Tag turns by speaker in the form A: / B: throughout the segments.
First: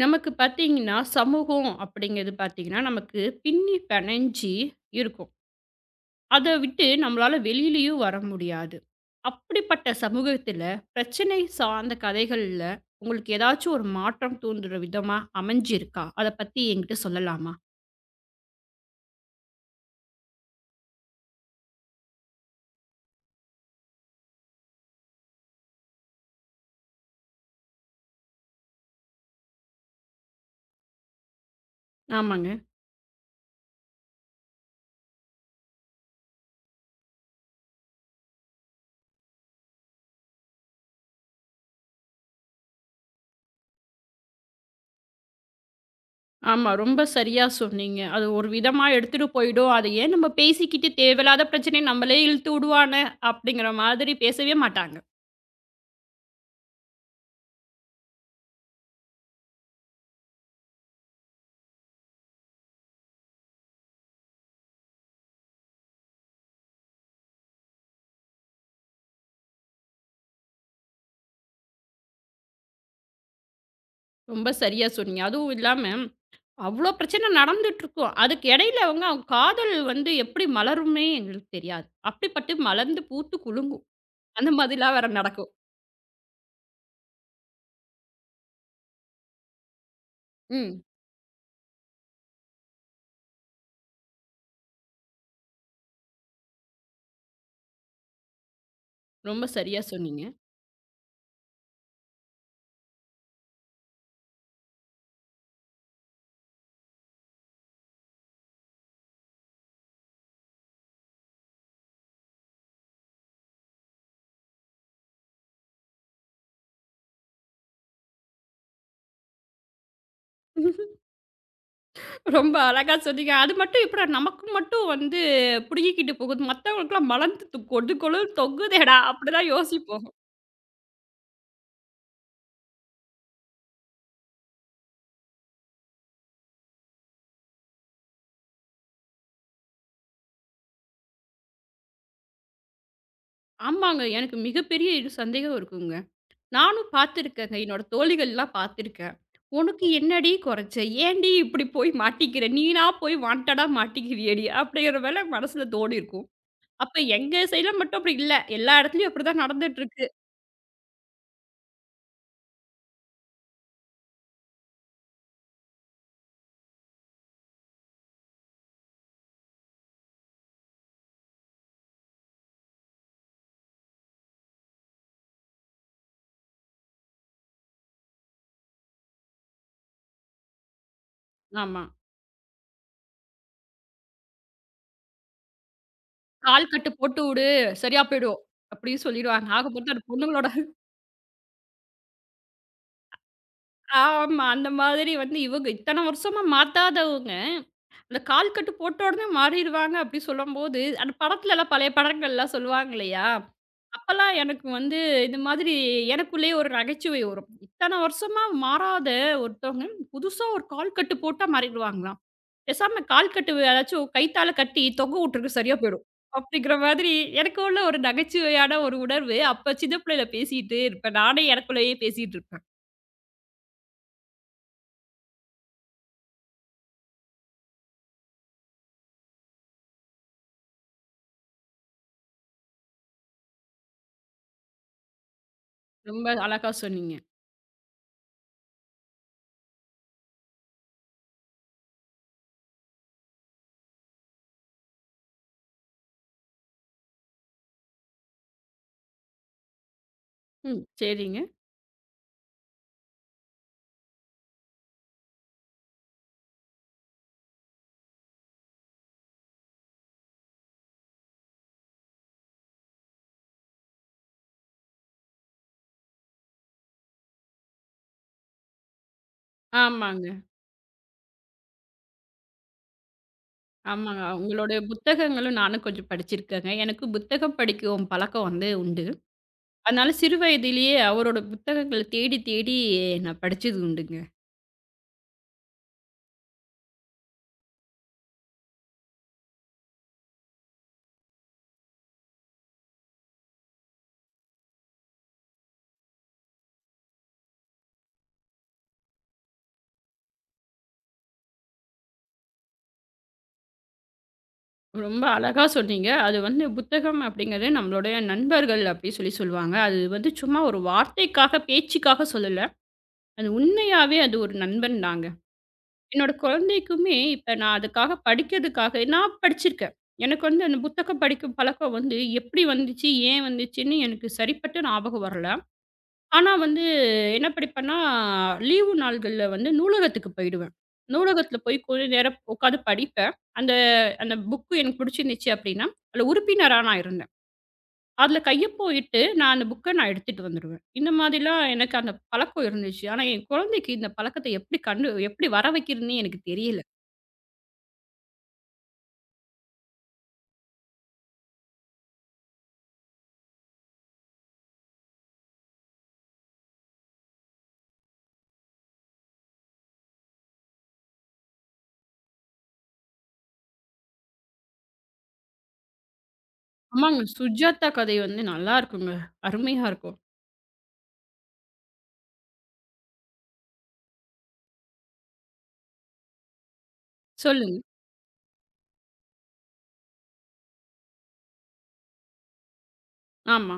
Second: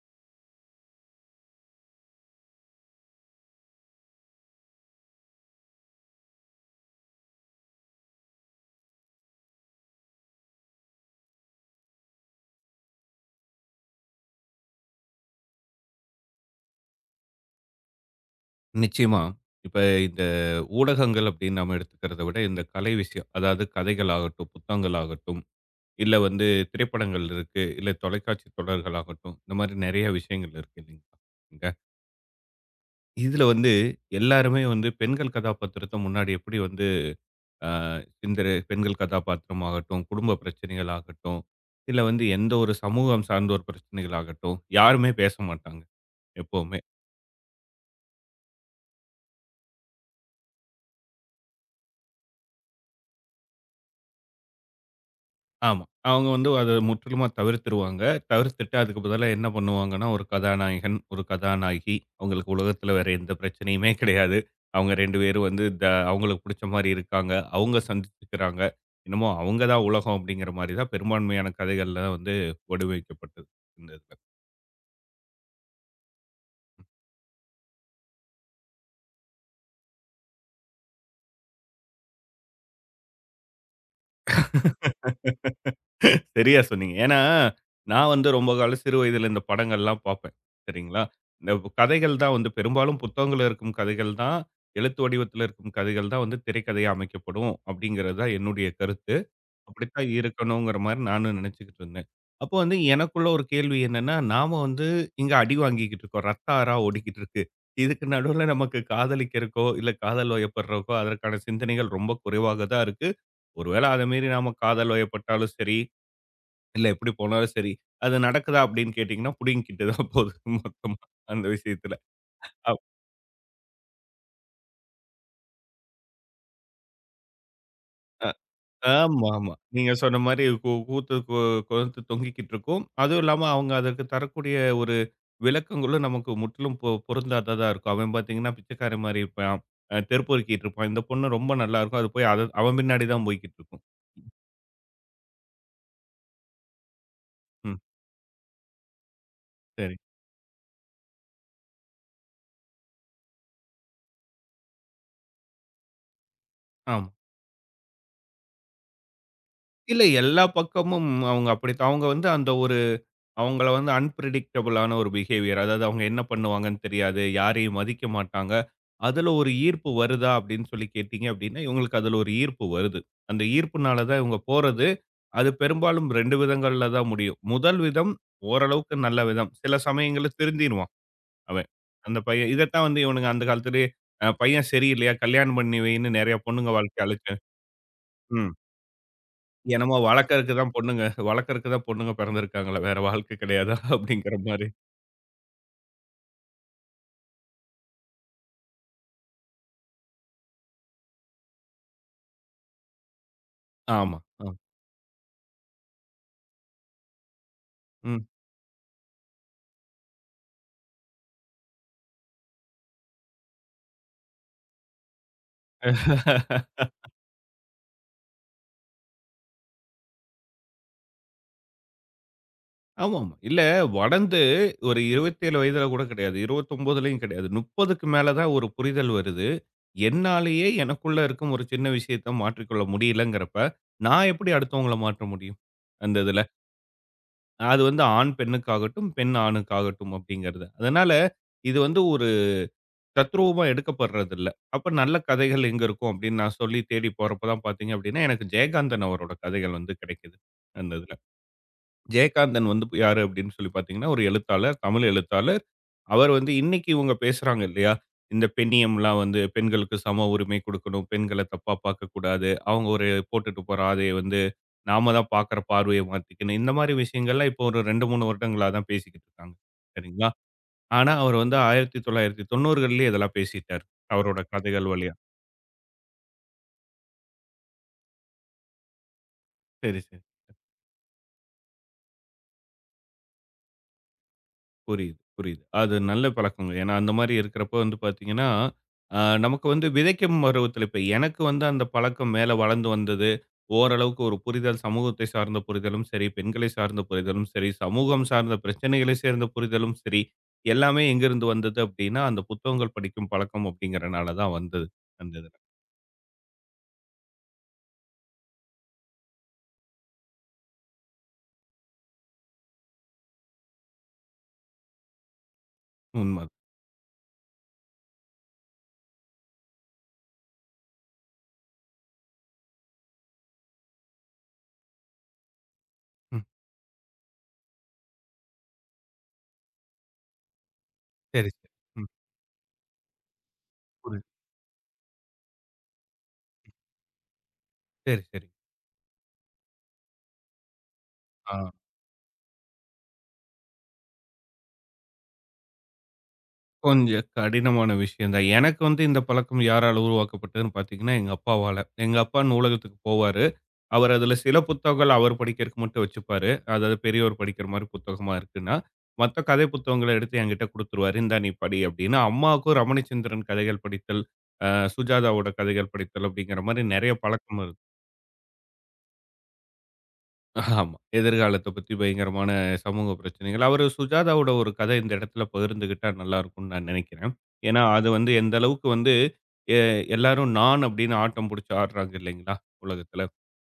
A: நமக்கு பார்த்தீங்கன்னா, சமூகம் அப்படிங்கிறது பார்த்தீங்கன்னா, நமக்கு பின்னி பெணஞ்சு இருக்கும். அத விட்டு நம்மளால வெளியிலயும் வர முடியாது. அப்படிப்பட்ட சமூகத்தில, பிரச்சனை சார்ந்த கதைகள்ல உங்களுக்கு ஏதாச்சும் ஒரு மாற்றம் தூண்டுற விதமா அமைஞ்சிருக்கா? அத பத்தி என்கிட்ட சொல்லலாமா?
B: நிச்சயமா. இப்ப இந்த ஊடகங்கள் அப்படின்னு நம்ம எடுத்துக்கிறத விட, இந்த கலை விஷயம். அதாவது கதைகள் ஆகட்டும், புத்தகங்கள் ஆகட்டும், இல்ல வந்து திரைப்படங்கள் இருக்கு. இல்ல தொலைக்காட்சி தொடர்கள் ஆகட்டும். இந்த மாரி நெறைய விஷயங்கள் இருக்கு இல்லைங்களா? இங்க.
A: ஆமாங்க.
B: இதுல வந்து எல்லாருமே வந்து பெண்கள் கதாபாத்திரத்த முன்னாடி எப்படி வந்து அ இந்த பெண்கள் கதாபாத்திரம் ஆகட்டும், குடும்ப பிரச்சனைகள் ஆகட்டும், இல்ல வந்து எந்த ஒரு சமூகம் சார்ந்த ஒரு பிரச்சனைகள் ஆகட்டும், யாருமே பேச மாட்டாங்க
A: ஆமா.
B: எப்பவுமே.
A: ரொம்ப சரியா சொன்னீங்க. அது ஒரு விதமா எடுத்துட்டு போயிடும். "அத ஏன் நம்ம பேசிக்கிட்டு தேவையில்லாத பிரச்சனைய நம்மளே இழுத்து விடுவானே" அப்படிங்கிற மாதிரி பேசவே மாட்டாங்க.
B: ஆமா. அவங்க வந்து அத முற்றிலுமா தவிர்த்துருவாங்க. தவிர்த்துட்டு அதுக்கு பதிலா என்ன பண்ணுவாங்கன்னா, ஒரு கதாநாயகன், ஒரு கதாநாயகி. அவங்களுக்கு உலகத்துல வேற எந்த பிரச்சனையுமே கிடையாது. அவங்க 2 பேரும் வந்து அவங்களுக்கு புடிச்ச மாரி இருக்காங்க. அவங்க சந்திச்சுக்கிறாங்க. என்னமோ அவங்க தான் உலகம் அப்படிங்கிற மாரி தான் பெரும்பான்மையான கதைகள்ல வந்து வடிவமைக்கப்பட்டது. இந்த
A: ரொம்ப சரியா சொன்னீங்க. அதுவும் இல்லாம அவ்ளோ பிரச்சனை நடந்துட்டுருக்கும். அதுக்கு இடையில அவங்க அவங்க காதல் வந்து எப்படி மலரும்னே எங்களுக்கு தெரியாது. அப்படிப்பட்டு மலர்ந்து பூத்து குலுங்கும். அந்த மாதிரிலாம் வேற
B: இதுல.
A: நடக்கும்.
B: சரியா சொன்னீங்க. ஏன்னா, நான் வந்து ரொம்ப காலம் சிறு வயதில இந்த படங்கள்லாம் பார்ப்பேன்.
A: ம்.
B: சரிங்களா? இந்த கதைகள் தான் வந்து பெரும்பாலும் புத்தகங்கள்ல இருக்கும் கதைகள் தான், எழுத்து வடிவத்தில இருக்கும் கதைகள் தான் வந்து திரைக்கதையா அமைக்கப்படும் அப்படிங்கிறது தான் என்னுடைய கருத்து.
A: ரொம்ப சரியா
B: அப்படித்தான்
A: சொன்னீங்க.
B: இருக்கணுங்கிற மாரி நானும் நினைச்சுக்கிட்டு இருந்தேன். அப்போ வந்து எனக்குள்ள ஒரு கேள்வி என்னன்னா, நாம வந்து இங்க அடி வாங்கிக்கிட்டு இருக்கோம். ரத்த ஆறா ஓடிக்கிட்டு இருக்கு. இதுக்கு நடுவுல நமக்கு காதலிக்கிறக்கோ, இல்ல காதல் வயப்படுறக்கோ அதற்கான சிந்தனைகள் ரொம்ப குறைவாக தான் இருக்கு. ஒருவேள அத மீறி நாம காதல் வயப்பட்டாலும் சரி, இல்ல எப்படி போனாலும் சரி. அது நடக்குதா அப்படின்னு கேட்டீங்கன்னா, புடிங்கிக்கிட்டு தான் போகுது மொத்தமா அந்த விஷயத்துல.
A: ரொம்ப
B: அப்
A: அழகா சொன்னீங்க. அது மட்டும் எப்படிடா நமக்கு மட்டும் வந்து பிடுங்கிக்கிட்டு போகுது. மத்தவங்களுக்குலாம் மலர்ந்து கொடு
B: அ
A: கொடுன்னு தொங்குதேடா! அப்படிலாம்
B: ஆமாமா. நீங்க
A: யோசிப்போம்.
B: சொன்ன மாரி கூத்து கொழுத்து தொங்கிக்கிட்டு இருக்கும். அதுவும் இல்லாம அவங்க அதற்கு தரக்கூடிய ஒரு விளக்கங்களும் நமக்கு முற்றிலும் பொருந்தாததா இருக்கும். அவன் பார்த்தீங்கன்னா, பிச்சைக்காரன் மாரி இருப்பான். தெருப்பொறுக்கிட்டு இருப்பான். இந்த பொண்ணு ரொம்ப நல்லா இருக்கும். அது போய் அத அவன் பின்னாடி தான் போய்க்கிட்டு இருக்கும்.
A: ஆமாங்க. எனக்கு மிகப்பெரிய இது சந்தேகம் இருக்குங்க. நானும் பார்த்துருக்கேங்க.
B: ம்.
A: என்னோட தோழிகள்லாம் பார்த்துருக்கேன். "உனக்கு
B: சரி.
A: என்னடி கொறைச்ச? ஏன்டி இப்படி போய் மாட்டிக்கிற? நீனா போய் வாண்டடா மாட்டிக்கிறியேடி" அப்படிங்கிற மேல மனசுல தோணியிருக்கும். அப்ப
B: ஆமா.
A: எங்க சைட்ல மட்டும் அப்படி இல்ல. எல்லா இடத்துலயும் அப்படிதான்
B: இல்ல
A: நடந்துட்டுருக்கு.
B: எல்லா பக்கமும் அவங்க அப்படித்தான். அவங்க வந்து அந்த ஒரு அவங்கள வந்து அன்பிரெடிக்டபிளான ஒரு பிஹேவியர். அதாவது அவங்க என்ன பண்ணுவாங்கன்னு தெரியாது. யாரையும் மதிக்க மாட்டாங்க. அதுல ஒரு ஈர்ப்பு வருதா அப்படின்னு சொல்லி கேட்டீங்க அப்படின்னா, இவங்களுக்கு அதுல ஒரு ஈர்ப்பு வருது. அந்த ஈர்ப்புனால தான் இவங்க போறது. அது பெரும்பாலும் 2 விதங்கள்ல தான் முடியும். முதல் விதம் ஓரளவுக்கு நல்ல விதம். சில சமயங்கள்ல திருந்திருவான் அவன்.
A: ஆமா.
B: அந்த பையன் இதத்தான் வந்து இவனுங்க அந்த காலத்திலேயே பையன் சரியில்லையா, கல்யாணம் பண்ணி வைன்னு நெறைய
A: "கால்
B: பொண்ணுங்க
A: கட்டு
B: வாழ்க்கைய
A: போட்டு
B: அழிச்சு
A: உடு, சரியா போயிடும்"
B: ம்.
A: அப்படின்னு சொல்லிருவாங்க. ஆக மொத்தம்
B: என்னமோ
A: அந்த பொண்ணுங்களோட
B: வளர்க்கறக்கு தான் பொண்ணுங்க பிறந்திருக்காங்களா, வேற வாழ்க்கை கிடையாதா அப்படிங்கிற
A: ஆமா.
B: மாரி.
A: அந்த மாதிரி வந்து இவங்க இத்தன வருஷமா மாத்தாதவங்க இந்த கால் கட்டு போட்ட உடனே மாறிடுவாங்க அப்படி சொல்லும்போது, அந்த படத்துலலாம் பழைய படங்கள்லாம் சொல்லுவாங்க இல்லையா?
B: ஆமா.
A: அப்பலாம்
B: ஆ.
A: எனக்கு வந்து இந்த மாதிரி எனக்குள்ளேயே ஒரு நகைச்சுவை வரும். இத்தனை
B: ம்.
A: வருஷமா மாறாத ஒருத்தவங்க, புதுசா ஒரு கால் கட்டு போட்டா மாறிடுவாங்களாம். பேசாம கால் கட்டு ஏதாச்சும் கயித்தால கட்டி தொங்க விட்டுருக்கு சரியா போயிடும். அப்படிங்கிற மாதிரி எனக்குள்ள ஒரு நகைச்சுவையான ஒரு உணர்வு. அப்ப சின்ன பிள்ளையில பேசிட்டு இருப்பேன். நானே எனக்குள்ளேயே பேசிட்டு இருப்பேன்.
B: ஆமாமா. இல்ல வளர்ந்து ஒரு 27 வயதுல கூட கிடையாது. 29லயும் கிடையாது. 30க்கு மேல தான் ஒரு புரிதல் வருது. என்னாலேயே எனக்குள்ள இருக்கும் ஒரு சின்ன விஷயத்த மாற்றிக்கொள்ள முடியலங்கிறப்ப, நான் எப்படி அடுத்தவங்கள மாற்ற முடியும்? அந்த
A: ரொம்ப
B: இதுல.
A: அழகா சொன்னீங்க.
B: அது வந்து ஆண் பெண்ணுக்காகட்டும், பெண் ஆணுக்காகட்டும் அப்படிங்கிறது. அதனால இது வந்து ஒரு தத்ரூவமா எடுக்கப்படுறதில்ல. அப்ப நல்ல கதைகள் எங்க இருக்கும் அப்படின்னு நான் சொல்லி தேடி போறப்ப தான் பார்த்தீங்க அப்படின்னா, எனக்கு ஜெயகாந்தன் அவரோட கதைகள் வந்து கிடைக்குது.
A: ம்.
B: அந்த இதுல.
A: சரிங்க.
B: ஜெயகாந்தன் வந்து யாரு அப்படின்னு சொல்லி பார்த்தீங்கன்னா, ஒரு எழுத்தாளர், தமிழ் எழுத்தாளர். அவர் வந்து இன்னைக்கு இவங்க பேசுறாங்க இல்லையா? இந்த பெண்ணியம்லாம் வந்து பெண்களுக்கு சம உரிமை குடுக்கணும். பெண்கள தப்பா பார்க்கக்கூடாது. அவங்க ஒரு போட்டுட்டு போற ஆடைய வந்து நாம தான் பார்க்குற பார்வைய மாத்திக்கணும். இந்த மாரி விஷயங்கள்லாம் இப்போ ஒரு 2, 3 வருடங்களா தான் பேசிக்கிட்டு இருக்காங்க.
A: ஆமாங்க.
B: சரிங்களா? ஆனா, அவர் வந்து 1990கள்லயே இதெல்லாம் பேசிட்டாரு.
A: ஆமாங்க.
B: அவரோட
A: உங்களுடைய
B: கதைகள் வழியா.
A: புத்தகங்களும் நானும் கொஞ்சம் படிச்சிருக்கேங்க. எனக்கு புத்தகம் படிக்கும் பழக்கம் வந்து உண்டு.
B: சரி,
A: அதனால
B: சரி.
A: சிறு வயதிலேயே அவரோட புத்தகங்கள தேடி, தேடி நான் படிச்சது உண்டுங்க.
B: புரியுது, புரியுது. அது நல்ல பழக்கங்க. ஏன்னா, அந்த மாரி இருக்கிறப்போ வந்து பார்த்தீங்கன்னா, அ நமக்கு வந்து விதைக்கும் பருவத்தில இப்ப எனக்கு வந்து அந்த பழக்கம் மேல வளர்ந்து வந்தது. ஓரளவுக்கு ஒரு புரிதல், சமூகத்தை சார்ந்த புரிதலும் சரி, பெண்களை சார்ந்த புரிதலும் சரி, சமூகம் சார்ந்த பிரச்சனைகளை சேர்ந்த புரிதலும் சரி, எல்லாமே எங்கிருந்து வந்தது அப்படின்னா, அந்த புத்தகங்கள் படிக்கும் பழக்கம் அப்படிங்கிறனால தான் வந்தது.
A: ரொம்ப
B: அந்த இதுல.
A: அழகா சொன்னீங்க. அது வந்து புத்தகம் அப்படிங்கிறது நம்மளுடைய நண்பர்கள் அப்படி சொல்லி சொல்லுவாங்க. அது வந்து சும்மா ஒரு வார்த்தைக்காக, பேச்சுக்காக சொல்லல. அது உண்மையாவே அது ஒரு நண்பன் தாங்க. என்னோட
B: உண்ம.
A: குழந்தைக்குமே இப்ப நான் அதுக்காக படிக்கிறதுக்காக நான் படிச்சிருக்கேன். எனக்கு வந்து அந்த புத்தகம் படிக்கும் பழக்கம் வந்து எப்படி வந்துச்சு? ஏன் வந்துச்சுன்னு எனக்கு சரிப்பட்ட ஞாபகம் வரல.
B: ம்.
A: ஆனா வந்து என்ன படிப்பேன்னா, லீவு நாள்கள்ல வந்து நூலகத்துக்கு போயிடுவேன்.
B: சரி,
A: நூலகத்துல
B: சரி.
A: போய் கொஞ்ச
B: ம்.
A: நேரம் உட்காந்து படிப்பேன். அந்த
B: புரியுது.
A: அந்த புக்கு எனக்கு பிடிச்சிருந்துச்சு அப்படின்னா, அதில உறுப்பினரா நான் இருந்தேன்.
B: சரி,
A: அதில
B: சரி.
A: கையொப்பம் இட்டு நான் அந்த புக்க நான் எடுத்துட்டு வந்துருவேன். இந்த
B: ஆ.
A: மாதிரிலாம் எனக்கு அந்த பழக்கம் இருந்துச்சு. ஆனா என் குழந்தைக்கு இந்த பழக்கத்த எப்படி கண்டு எப்படி வர வைக்கிறதுன்னே எனக்கு தெரியல.
B: கொஞ்சம் கடினமான விஷயம் தான். எனக்கு வந்து இந்த பழக்கம் யாரால உருவாக்கப்பட்டதுன்னு பார்த்தீங்கன்னா, எங்க அப்பாவால. எங்க அப்பா நூலகத்துக்கு போவாரு. அவர் அதுல சில புத்தகங்கள் அவர் படிக்கிறதுக்கு மட்டும் வச்சுப்பாரு. அதாவது பெரியோர் படிக்கிற மாரி புத்தகமா இருக்குன்னா, மத்த கதை புத்தகங்கள எடுத்து என்கிட்ட குடுத்துருவாரு. "இந்தா நீ படி" அப்படின்னு. அம்மாவுக்கும் ரமணிச்சந்திரன் கதைகள் படித்தல், அ சுஜாதாவோட கதைகள் படித்தல் அப்படிங்கிற மாரி நெறைய
A: ஆமாங்க.
B: பழக்கம் இரு
A: சுஜாதா கதை வந்து நல்லா இருக்குங்க. அருமையா இருக்கும்.
B: ஆமா. எதிர்காலத்த பத்தி பயங்கரமான சமூக பிரச்சனைகள். அவரு சுஜாதாவோட ஒரு கதை இந்த இடத்துல பகிர்ந்துகிட்டா நல்லா இருக்கும்னு நான் நினைக்கிறேன்.
A: சொல்லுங்க.
B: ஏன்னா, அது வந்து எந்த அளவுக்கு வந்து எ எல்லாரும் நான் அப்படின்னு ஆட்டம் புடிச்சு ஆடுறாங்க இல்லைங்களா, உலகத்துல.
A: ஆமா.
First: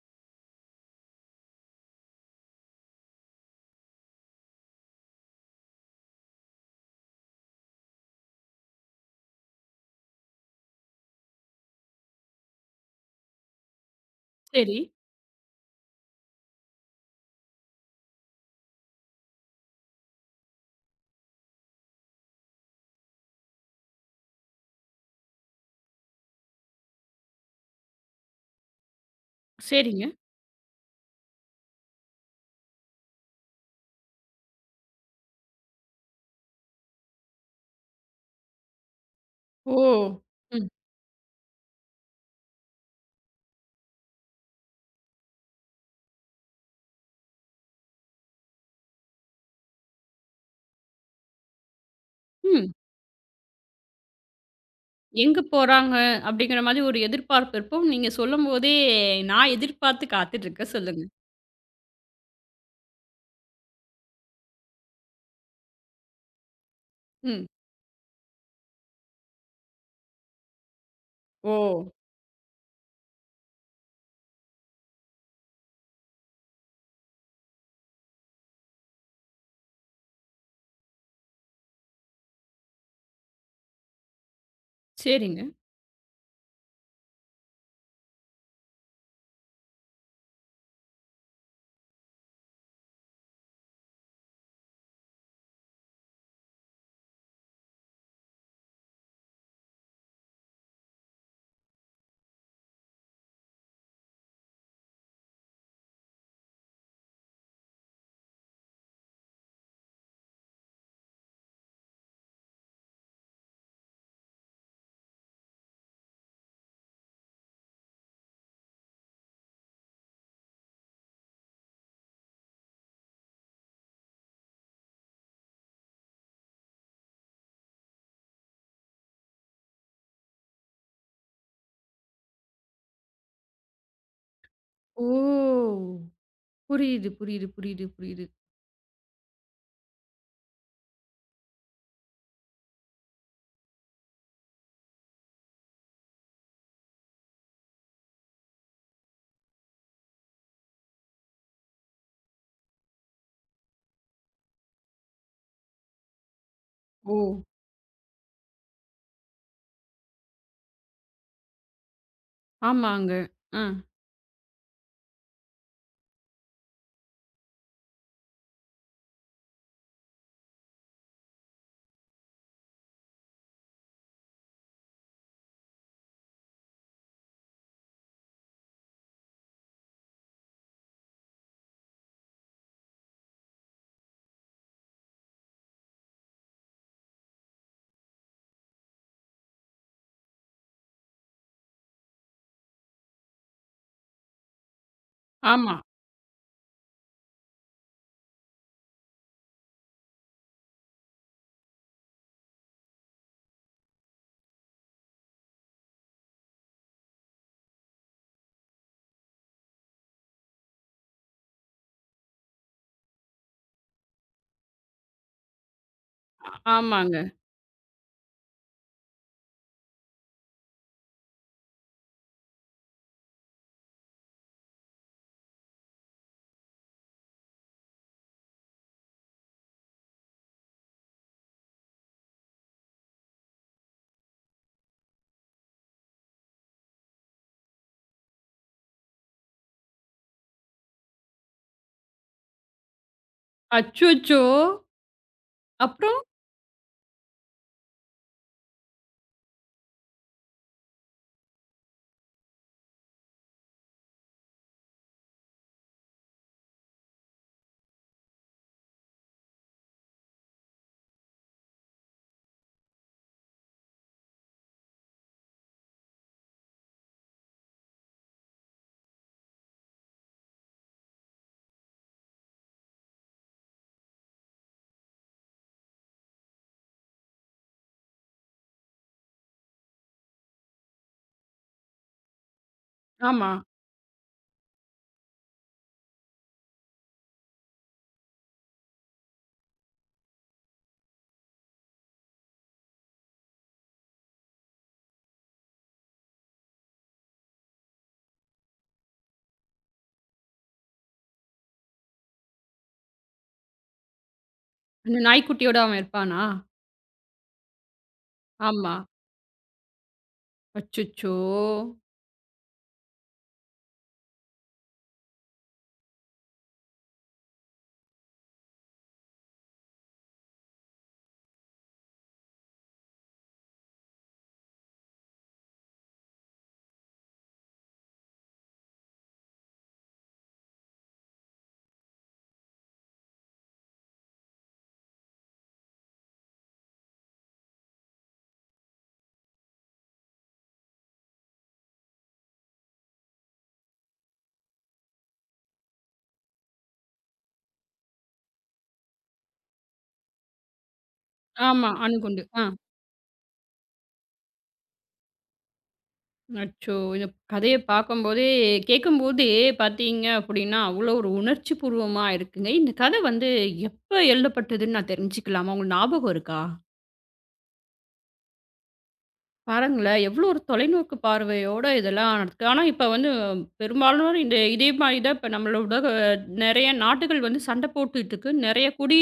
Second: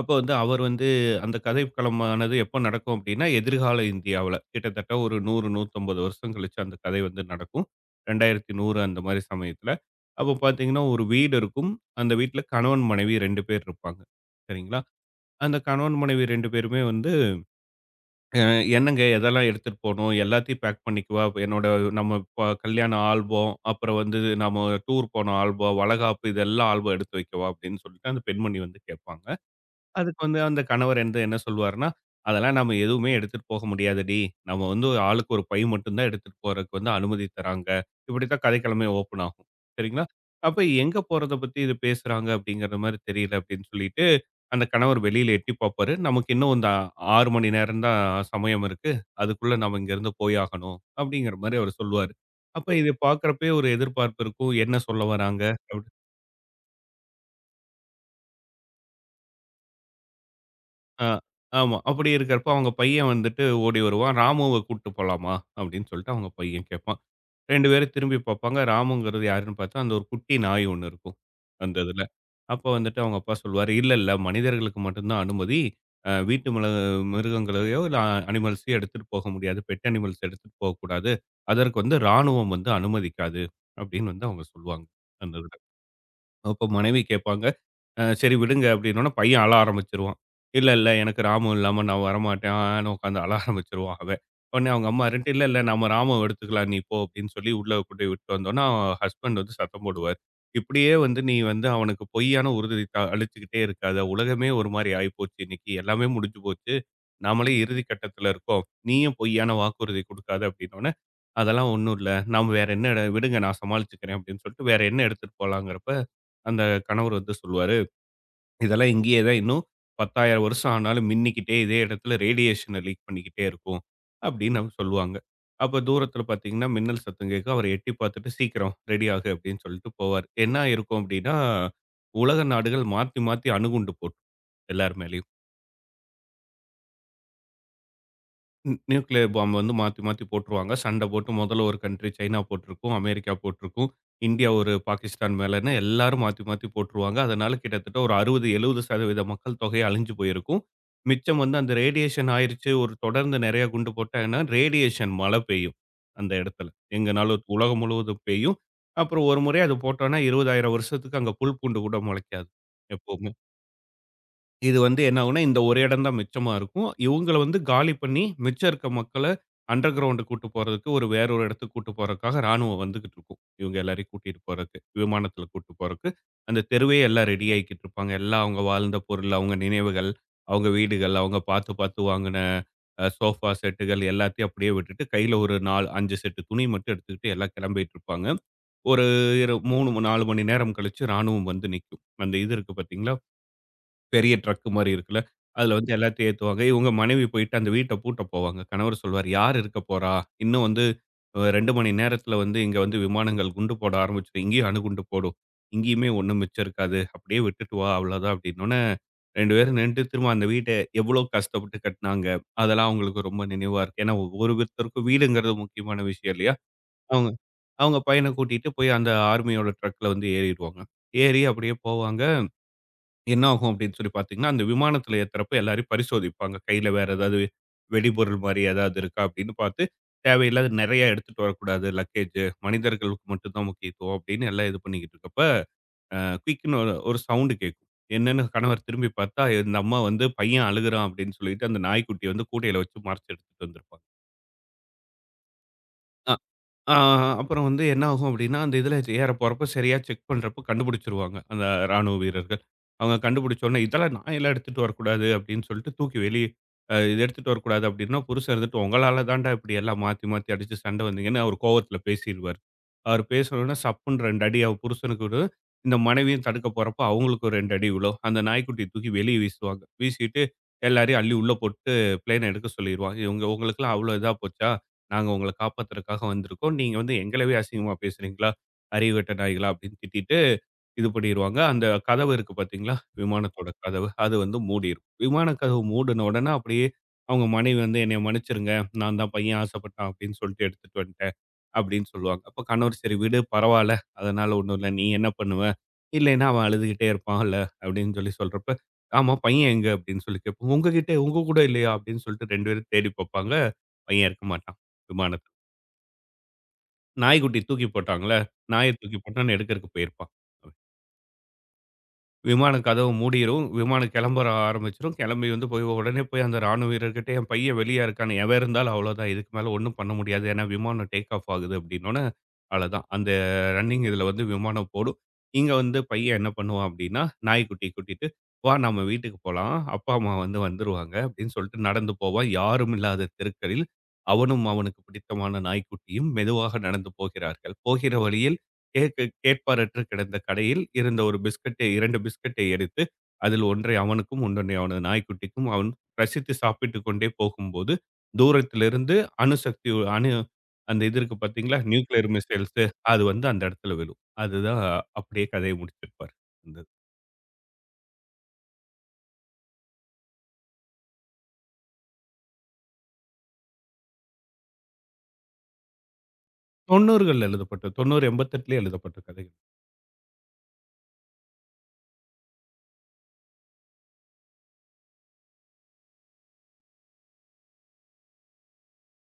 B: அப்போ வந்து அவர் வந்து அந்த கதைக்களமானது எப்போ நடக்கும் அப்படின்னா, எதிர்கால இந்தியாவுல. கிட்டத்தட்ட ஒரு 100, 150 வருஷம் கழிச்சு அந்த கதை வந்து நடக்கும். 2100 அந்த மாரி சமயத்துல. அப்போ பார்த்தீங்கன்னா, ஒரு வீடு இருக்கும். அந்த வீட்ல கணவன், மனைவி 2 பேர் இருப்பாங்க.
A: சரி.
B: சரிங்களா? அந்த கணவன், மனைவி 2 பேருமே வந்து அ என்னங்க எதெல்லாம் எடுத்துட்டு போணும்? எல்லாத்தையும் பேக் பண்ணிக்கவா? என்னோட நம்ம கல்யாண ஆல்பம், அப்புறம் வந்து நம்ம டூர் போன ஆல்பம், வளகாப்பு இதெல்லாம் ஆல்பம் எடுத்து வைக்கவா? அப்படின்னு சொல்லிட்டு அந்த பெண்மணி வந்து கேட்பாங்க.
A: சரிங்க.
B: அது. வந்து அந்த கணவர் வந்து என்ன சொல்வாருன்னா, "அதெல்லாம் நம்ம எதுவுமே எடுத்துட்டு போக முடியாதுடி. நம்ம வந்து ஒரு ஆளுக்கு ஒரு பை மட்டும் தான் எடுத்துட்டு போறதுக்கு வந்து அனுமதி தராங்க." இப்படித்தான் கதைக்களமே ஓப்பன் ஆகும்.
A: ஓ!
B: சரிங்களா? அப்ப
A: ம்.
B: எங்க போறத பத்தி இது பேசுறாங்க அப்படிங்கிற மாரி தெரியல அப்படின்னு சொல்லிட்டு அந்த கணவர் வெளியில எட்டி பார்ப்பாரு. நமக்கு இன்னும் இந்த 6 மணி நேரம் தான் சமயம் இருக்கு. அதுக்குள்ள நாம இங்கேருந்து போயாகணும் அப்படிங்கிற மாரி அவரு சொல்லுவாரு. அப்ப
A: ம்.
B: இத பார்க்குறப்பயே ஒரு எதிர்பார்ப்பு இருக்கும். என்ன சொல்ல
A: எங்க
B: வராங்க? அப்படி
A: போறாங்க? அப்படிங்கிற மாரி ஒரு எதிர்பார்ப்பு இருக்கும். நீங்க சொல்லும்போதே நான் எதிர்பார்த்து காத்துட்டு இருக்கேன். சொல்லுங்க.
B: ஆ ஆமா. அப்படி இருக்கிறப்ப அவங்க பையன் வந்துட்டு ஓடி வருவான். "ராமுவ கூட்டு போலாமா?" அப்படின்னு சொல்லிட்டு அவங்க பையன் கேட்பான்.
A: ம்.
B: 2 பேரும் திரும்பி பார்ப்பாங்க. ராமுங்கிறது யாருன்னு பார்த்தா, அந்த ஒரு குட்டி நாய் ஒண்ணு இருக்கும்,
A: ஓ!
B: அந்த இதுல. அப்போ வந்துட்டு அவங்க அப்பா சொல்லுவாரு, "இல்ல, இல்ல மனிதர்களுக்கு மட்டும் தான் அனுமதி. வீட்டு மிருகங்களையோ, இல்ல அனிமல்ஸையோ எடுத்துட்டு போக முடியாது. பெட் அனிமல்ஸ் எடுத்துட்டு போகக்கூடாது. அதற்கு வந்து ராணுவம் வந்து அனுமதிக்காது." அப்படின்னு வந்து அவங்க சொல்லுவாங்க, அந்த
A: சரிங்க.
B: இதுல. அப்ப மனைவி கேட்பாங்க. சரி விடுங்க அப்படின்னோன, பையன் அழ ஆரம்பிச்சுருவான். இல்ல, இல்ல எனக்கு ராமு இல்லாம நான் வரமாட்டேன். ஆன்னு உட்காந்து அழ ஆரம்பிச்சுருவான் அவன். உடனே அவங்க அம்மா இருந்துட்டு, இல்ல, இல்ல நம்ம ராமுவ எடுத்துக்கலாம் நீ போ அப்படின்னு சொல்லி உள்ள கொண்டு போய் விட்டுட்டு வந்தோம்னா, ஹஸ்பண்ட் வந்து சத்தம் போடுவாரு. இப்படியே வந்து நீ வந்து அவனுக்கு பொய்யான உறுதி அளிச்சுக்கிட்டே இருக்காத. உலகமே ஒரு மாரி ஆயிப்போச்சு இன்னைக்கு. எல்லாமே முடிஞ்சு போச்சு. நாமளே இறுதி கட்டத்துல இருக்கோம். நீயும் பொய்யான வாக்குறுதி குடுக்காத அப்படின்னோன, அதெல்லாம் ஒண்ணும் இல்ல. நாம வேற என்ன விடுங்க நான் சமாளிச்சுக்கிறேன் அப்படின்னு சொல்லிட்டு வேற என்ன எடுத்துட்டு போலாங்கிறப்ப அந்த கணவர் வந்து சொல்லுவாரு. இதெல்லாம் இங்கேயே தான் இன்னும் 10,000 வருஷம் ஆனாலும் மின்னிக்கிட்டே இதே இடத்துல ரேடியேஷன லீக் பண்ணிக்கிட்டே இருக்கும். அப்படின்னு அவங்க சொல்லுவாங்க. அப்ப தூரத்துல பார்த்தீங்கன்னா, மின்னல் சத்தம் கேட்கும். அவர் எட்டி பார்த்துட்டு சீக்கிரம் ரெடி ஆகு அப்படின்னு சொல்லிட்டு போவாரு. என்ன இருக்கும் அப்படின்னா, உலக நாடுகள் மாத்தி மாத்தி அணுகுண்டு போடும் எல்லார்
A: ஓ!
B: மேலயும்.
A: புரியுது, புரியுது, புரியுது, புரியுது.
B: நியூக்ளியர் பாம் வந்து மாத்தி, மாத்தி போட்டுருவாங்க. சண்டை போட்டு முதல்ல ஒரு கண்ட்ரி சைனா போட்டிருக்கும், அமெரிக்கா போட்டிருக்கும், இந்தியா ஒரு பாகிஸ்தான் மேலன்னு எல்லாரும் மாத்தி, மாத்தி போட்டுருவாங்க. அதனால கிட்டத்தட்ட ஒரு 60, 70% மக்கள் தொகை அழிஞ்சு போயிருக்கும். மிச்சம் வந்து அந்த ரேடியேஷன் ஆயிருச்சு. ஒரு தொடர்ந்து நிறைய குண்டு போட்டாங்கன்னா, ரேடியேஷன் மழை பெய்யும் அந்த இடத்துல.
A: ஓ!
B: எங்கனாலும் உலகம் முழுவதும் பெய்யும். அப்புறம் ஒரு முறை அது போட்டோம்னா 20,000 வருஷத்துக்கு அங்க புல் பூண்டு கூட முளைக்காது
A: ஆமாங்க.
B: எப்பவுமே.
A: அ.
B: இது வந்து என்ன ஆகும்னா, இந்த ஒரு இடம் தான் மிச்சமா இருக்கும். இவங்கள வந்து காலி பண்ணி, மிச்சம் இருக்க மக்கள அண்டர் கிரவுண்ட் கூட்டு போறதுக்கு, ஒரு வேற ஒரு இடத்துக்கு கூட்டு போறதுக்காக ராணுவம் வந்துகிட்டு இருக்கும். இவங்க எல்லாரையும் கூட்டிட்டு போறதுக்கு. விமானத்தில கூட்டு போறதுக்கு. அந்த தெருவே எல்லாம் ரெடி ஆகிக்கிட்டு இருப்பாங்க. எல்லாம் அவங்க வாழ்ந்த பொருள், அவங்க நினைவுகள், அவங்க வீடுகள், அவங்க பார்த்து பார்த்து வாங்கின சோஃபா செட்டுகள் எல்லாத்தையும் அப்படியே விட்டுட்டு, கையில ஒரு 4, 5 செட்டு துணி மட்டும் எடுத்துக்கிட்டு எல்லாம் கிளம்பிட்டு இருப்பாங்க. ஒரு 3, 4 மணி நேரம் கழிச்சு ராணுவம் வந்து நிக்கும். அந்த இது இருக்கு பார்த்தீங்களா? பெரிய ட்ரக் மாரி இருக்குல்ல.
A: ஆமா.
B: அதுல வந்து எல்லாத்தையும் ஏத்துவாங்க. இவங்க மனைவி போயிட்டு அந்த வீட்ட பூட்ட போவாங்க. கணவர் சொல்வாரு, "யார் இருக்க போறா? இன்னும் வந்து 2 மணி நேரத்துல வந்து இங்க வந்து விமானங்கள் குண்டு போட ஆரம்பிச்சுரும். இங்கேயும் அணுகுண்டு போடும். இங்கேயுமே ஒண்ணும் மிச்சம் இருக்காது. அப்படியே விட்டுட்டு வா அவ்வளோதான்" அப்படின்னோனே 2 பேரும் நின்னுட்டு திரும்ப அந்த வீட்ட எவ்வளோ கஷ்டப்பட்டு கட்டுனாங்க. அதெல்லாம் அவங்களுக்கு ரொம்ப நினைவா இருக்கு. ஏன்னா ஒவ்வொருத்தருக்கும் வீடுங்கிறது முக்கியமான விஷயம் இல்லையா?
A: ஆமாங்க.
B: அவங்க அவங்க பையன கூட்டிட்டு போய் அந்த ஆர்மியோட ட்ரக்ல வந்து ஏறிருவாங்க. ஏறி அப்படியே போவாங்க. என்ன ஆகும் அப்படின்னு சொல்லி பார்த்தீங்கன்னா, அந்த விமானத்தில ஏத்துறப்ப எல்லாரையும் பரிசோதிப்பாங்க. கையில வேற ஏதாவது வெடிபொருள் மாரி ஏதாவது இருக்கா அப்படின்னு பார்த்து, தேவையில்லாத நெறைய எடுத்துட்டு வரக்கூடாது லக்கேஜ். மனிதர்களுக்கு மட்டும் தான் முக்கியத்துவம் அப்படின்னு எல்லாம் இது பண்ணிக்கிட்டு இருக்கப்ப, அ குயிக்ன்னு ஒரு ஒரு சவுண்ட் கேட்கும். என்னன்னு கணவர் திரும்பி பார்த்தா, இந்த அம்மா வந்து பையன் அழுகுறான் அப்படின்னு சொல்லிட்டு அந்த நாய்க்குட்டிய வந்து கூடையில வச்சு மறைச்சு எடுத்துட்டு வந்திருப்பாங்க.
A: அச்சச்சோ! அப்புறம்?
B: ஆ அப்புறம் வந்து என்ன ஆகும் அப்படின்னா, அந்த இதில ஏற போறப்ப சரியா செக் பண்றப்போ கண்டுபிடிச்சுருவாங்க. அந்த ராணுவ வீரர்கள். அவங்க கண்டுபிடிச்சோனே, "இதெல்லாம் நான் எல்லாம் எடுத்துட்டு வரக்கூடாது." அப்படின்னு சொல்லிட்டு தூக்கி வெளிய "இது எடுத்துட்டு வரக்கூடாது." அப்படின்னா, புருஷன் இருந்துட்டு, "உங்களால தான்டா இப்படி எல்லாம் மாத்தி மாத்தி அடிச்சு சண்டை வந்தீங்கன்னு" அவர் கோவத்தில பேசிருவாரு. அவர் பேசுனோனே சப்புன்னு 2 அடி அவ புருஷனுக்கு விழும். இந்த மனைவியும் தடுக்க போறப்போ அவங்களுக்கு ஒரு 2 அடி விழும். அந்த நாய்க்குட்டிய தூக்கி வெளிய வீசுவாங்க. வீசிட்டு எல்லாரையும் அள்ளி உள்ள போட்டு பிளேன எடுக்க சொல்லிருவாங்க. இவங்க "உங்களுக்கெல்லாம் அவ்வளோ இதா போச்சா? நாங்க உங்கள காப்பாத்துறதுக்காக வந்திருக்கோம். நீங்க வந்து எங்களவே அசிங்கமா பேசுறீங்களா? அறிவுகெட்ட நாய்களா அப்படின்னு திட்டிட்டு, இது பண்ணிருவாங்க. அந்த கதவு இருக்கு பார்த்தீங்களா?
A: ஆமா.
B: விமானத்தோட கதவு. அது வந்து மூடியிருக்கும். விமான கதவு மூடுன உடனே அப்படியே அவங்க மனைவி வந்து என்னைய மன்னிச்சிருங்க. நான் தான் பையன் ஆசைப்பட்டான் அப்படின்னு சொல்லிட்டு எடுத்துட்டு வந்துட்டேன். அப்படின்னு சொல்லுவாங்க. அப்ப கணவர் சரி விடு பரவால்ல. அதனால ஒண்ணும் இல்ல. நீ என்ன பண்ணுவ? இல்லைன்னா அவன் அழுதுகிட்டே இருப்பான்ல அப்படின்னு சொல்லி சொல்றப்ப, ஆமா பையன் எங்க? அப்படின்னு சொல்லி கேட்போம். உங்ககிட்ட உங்க கூட இல்லையா? அப்படின்னு சொல்லிட்டு 2 பேரும் தேடி பார்ப்பாங்க. பையன் இருக்க மாட்டான்.
A: அந்த
B: விமானத்துல.
A: நாய்க்குட்டியோட அவன் இருப்பானா?
B: நாய்க்குட்டி தூக்கி போட்டாங்கல்ல, நாய
A: ஆமா.
B: தூக்கி போட்டான்னு எடுக்கறக்கு போயிருப்பான்.
A: அச்சச்சோ!
B: விமானம் கதவு மூடிரும். விமானம் கிளம்ப ஆரம்பிச்சுரும். கிளம்பி வந்து போய் உடனே போய் அந்த ராணுவ வீரர்கிட்ட, "என் பையன் வெளிய இருக்கான். எவன் இருந்தாலும் அவ்வளோதான். இதுக்கு மேல ஒண்ணும் பண்ண முடியாது. ஏன்னா விமானம் டேக் ஆஃப் ஆகுது." அப்படின்னோனே, அவ்வளோதான். அந்த ரன்னிங் இதுல வந்து விமானம் போடும். இங்க வந்து பையன் என்ன பண்ணுவான் அப்படின்னா, நாய்க்குட்டிய கூட்டிட்டு, "வா நம்ம வீட்டுக்கு போலாம். அப்பா, அம்மா வந்து வந்துருவாங்க." அப்படின்னு சொல்லிட்டு நடந்து போவான். யாரும் இல்லாத தெருக்களில் அவனும் அவனுக்கு பிடித்தமான நாய்க்குட்டியும் மெதுவாக நடந்து போகிறார்கள். போகிற வழியில் கேக்கு கேட்பாரற்று கிடந்த கடையில் இருந்த ஒரு பிஸ்கட்டை 2 பிஸ்கட்டை எடுத்து, அதில் ஒன்றை அவனுக்கும், இன்னொன்றை அவனது நாய்க்குட்டிக்கும் அவன் ரசித்து சாப்பிட்டுக் கொண்டே போகும்போது, தூரத்திலிருந்து அணுசக்தி அணு அந்த இது இருக்கு பார்த்தீங்களா?
A: ஆமா.
B: நியூக்ளியர்
A: அணுகுண்டு. ஆ.
B: மிசைல்ஸு அது வந்து அந்த இடத்துல விழும். அதுதான் அப்படியே கதைய முடிச்சிருப்பாரு. அந்த
A: அச்சோ! இந்த கதைய பார்க்கும்போதே கேட்கும்போதே பார்த்தீங்க அப்படின்னா, அவ்வளோ ஒரு உணர்ச்சி பூர்வமா இருக்குங்க. இந்த கதை வந்து எப்ப எழுதப்பட்டதுன்னு நான் தெரிஞ்சுக்கலாமா? உங்களுக்கு ஞாபகம் இருக்கா?
B: 90கள்ல எழுதப்பட்ட 88லயே எழுதப்பட்ட கதை.
A: பாருங்களேன், எவ்வளோ ஒரு தொலைநோக்கு பார்வையோட இதெல்லாம் நடக்கு. ஆனா, இப்ப வந்து பெரும்பாலானோர் இந்த இதே மாரி தான் இப்ப நம்மளோட நெறைய நாடுகள் வந்து சண்டை போட்டுட்டு இருக்கு. நெறைய குடி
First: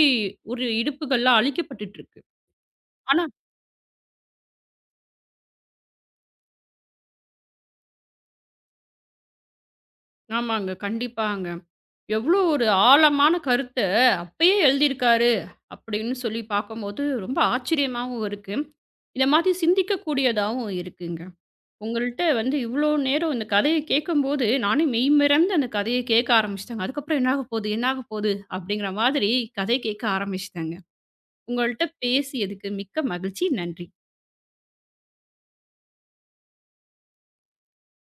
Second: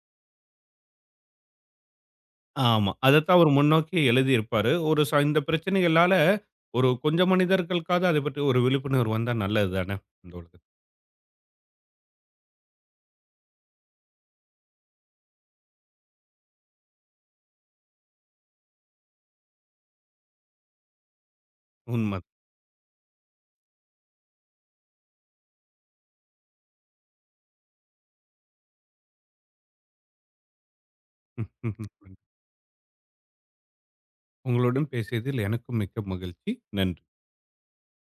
A: ஒரு இடுப்புகள்லாம் அழிக்கப்பட்டுட்டு இருக்கு.
B: ஆமா.
A: ஆனா
B: அதத்தான் அவர் முன்னோக்கி எழுதியிருப்பாரு. ஒரு இந்த பிரச்சனைகளால ஒரு கொஞ்சம் மனிதர்களுக்காவது அத பற்றி ஒரு விழிப்புணர்வு வந்தா நல்லது தானே இந்த உலகத்துல.
A: ஆமாங்க. கண்டிப்பாங்க. எவ்வளோ ஒரு ஆழமான கருத்த அப்பயே எழுதியிருக்காரு அப்படின்னு சொல்லி பார்க்கும்போது ரொம்ப ஆச்சரியமாவும் இருக்கு. இந்த மாதிரி சிந்திக்கக்கூடியதாவும் இருக்குங்க.
B: உண்ம.
A: உங்கள்ட்ட வந்து இவ்வளோ நேரம் இந்த கதைய கேட்கும்போது, நானே மெய்மறந்து அந்த கதைய கேட்க ஆரம்பிச்சுட்டேங்க. அதுக்கப்புறம் என்னாகப் போது என்னாகப் போது அப்படிங்கிற மாதிரி கதை கேட்க ஆரம்பிச்சுட்டேங்க. உங்கள்ட்ட பேசியதுக்கு மிக்க மகிழ்ச்சி. நன்றி.
B: உங்களுடன் பேசியதில் எனக்கும் மிக்க மகிழ்ச்சி. நன்றி.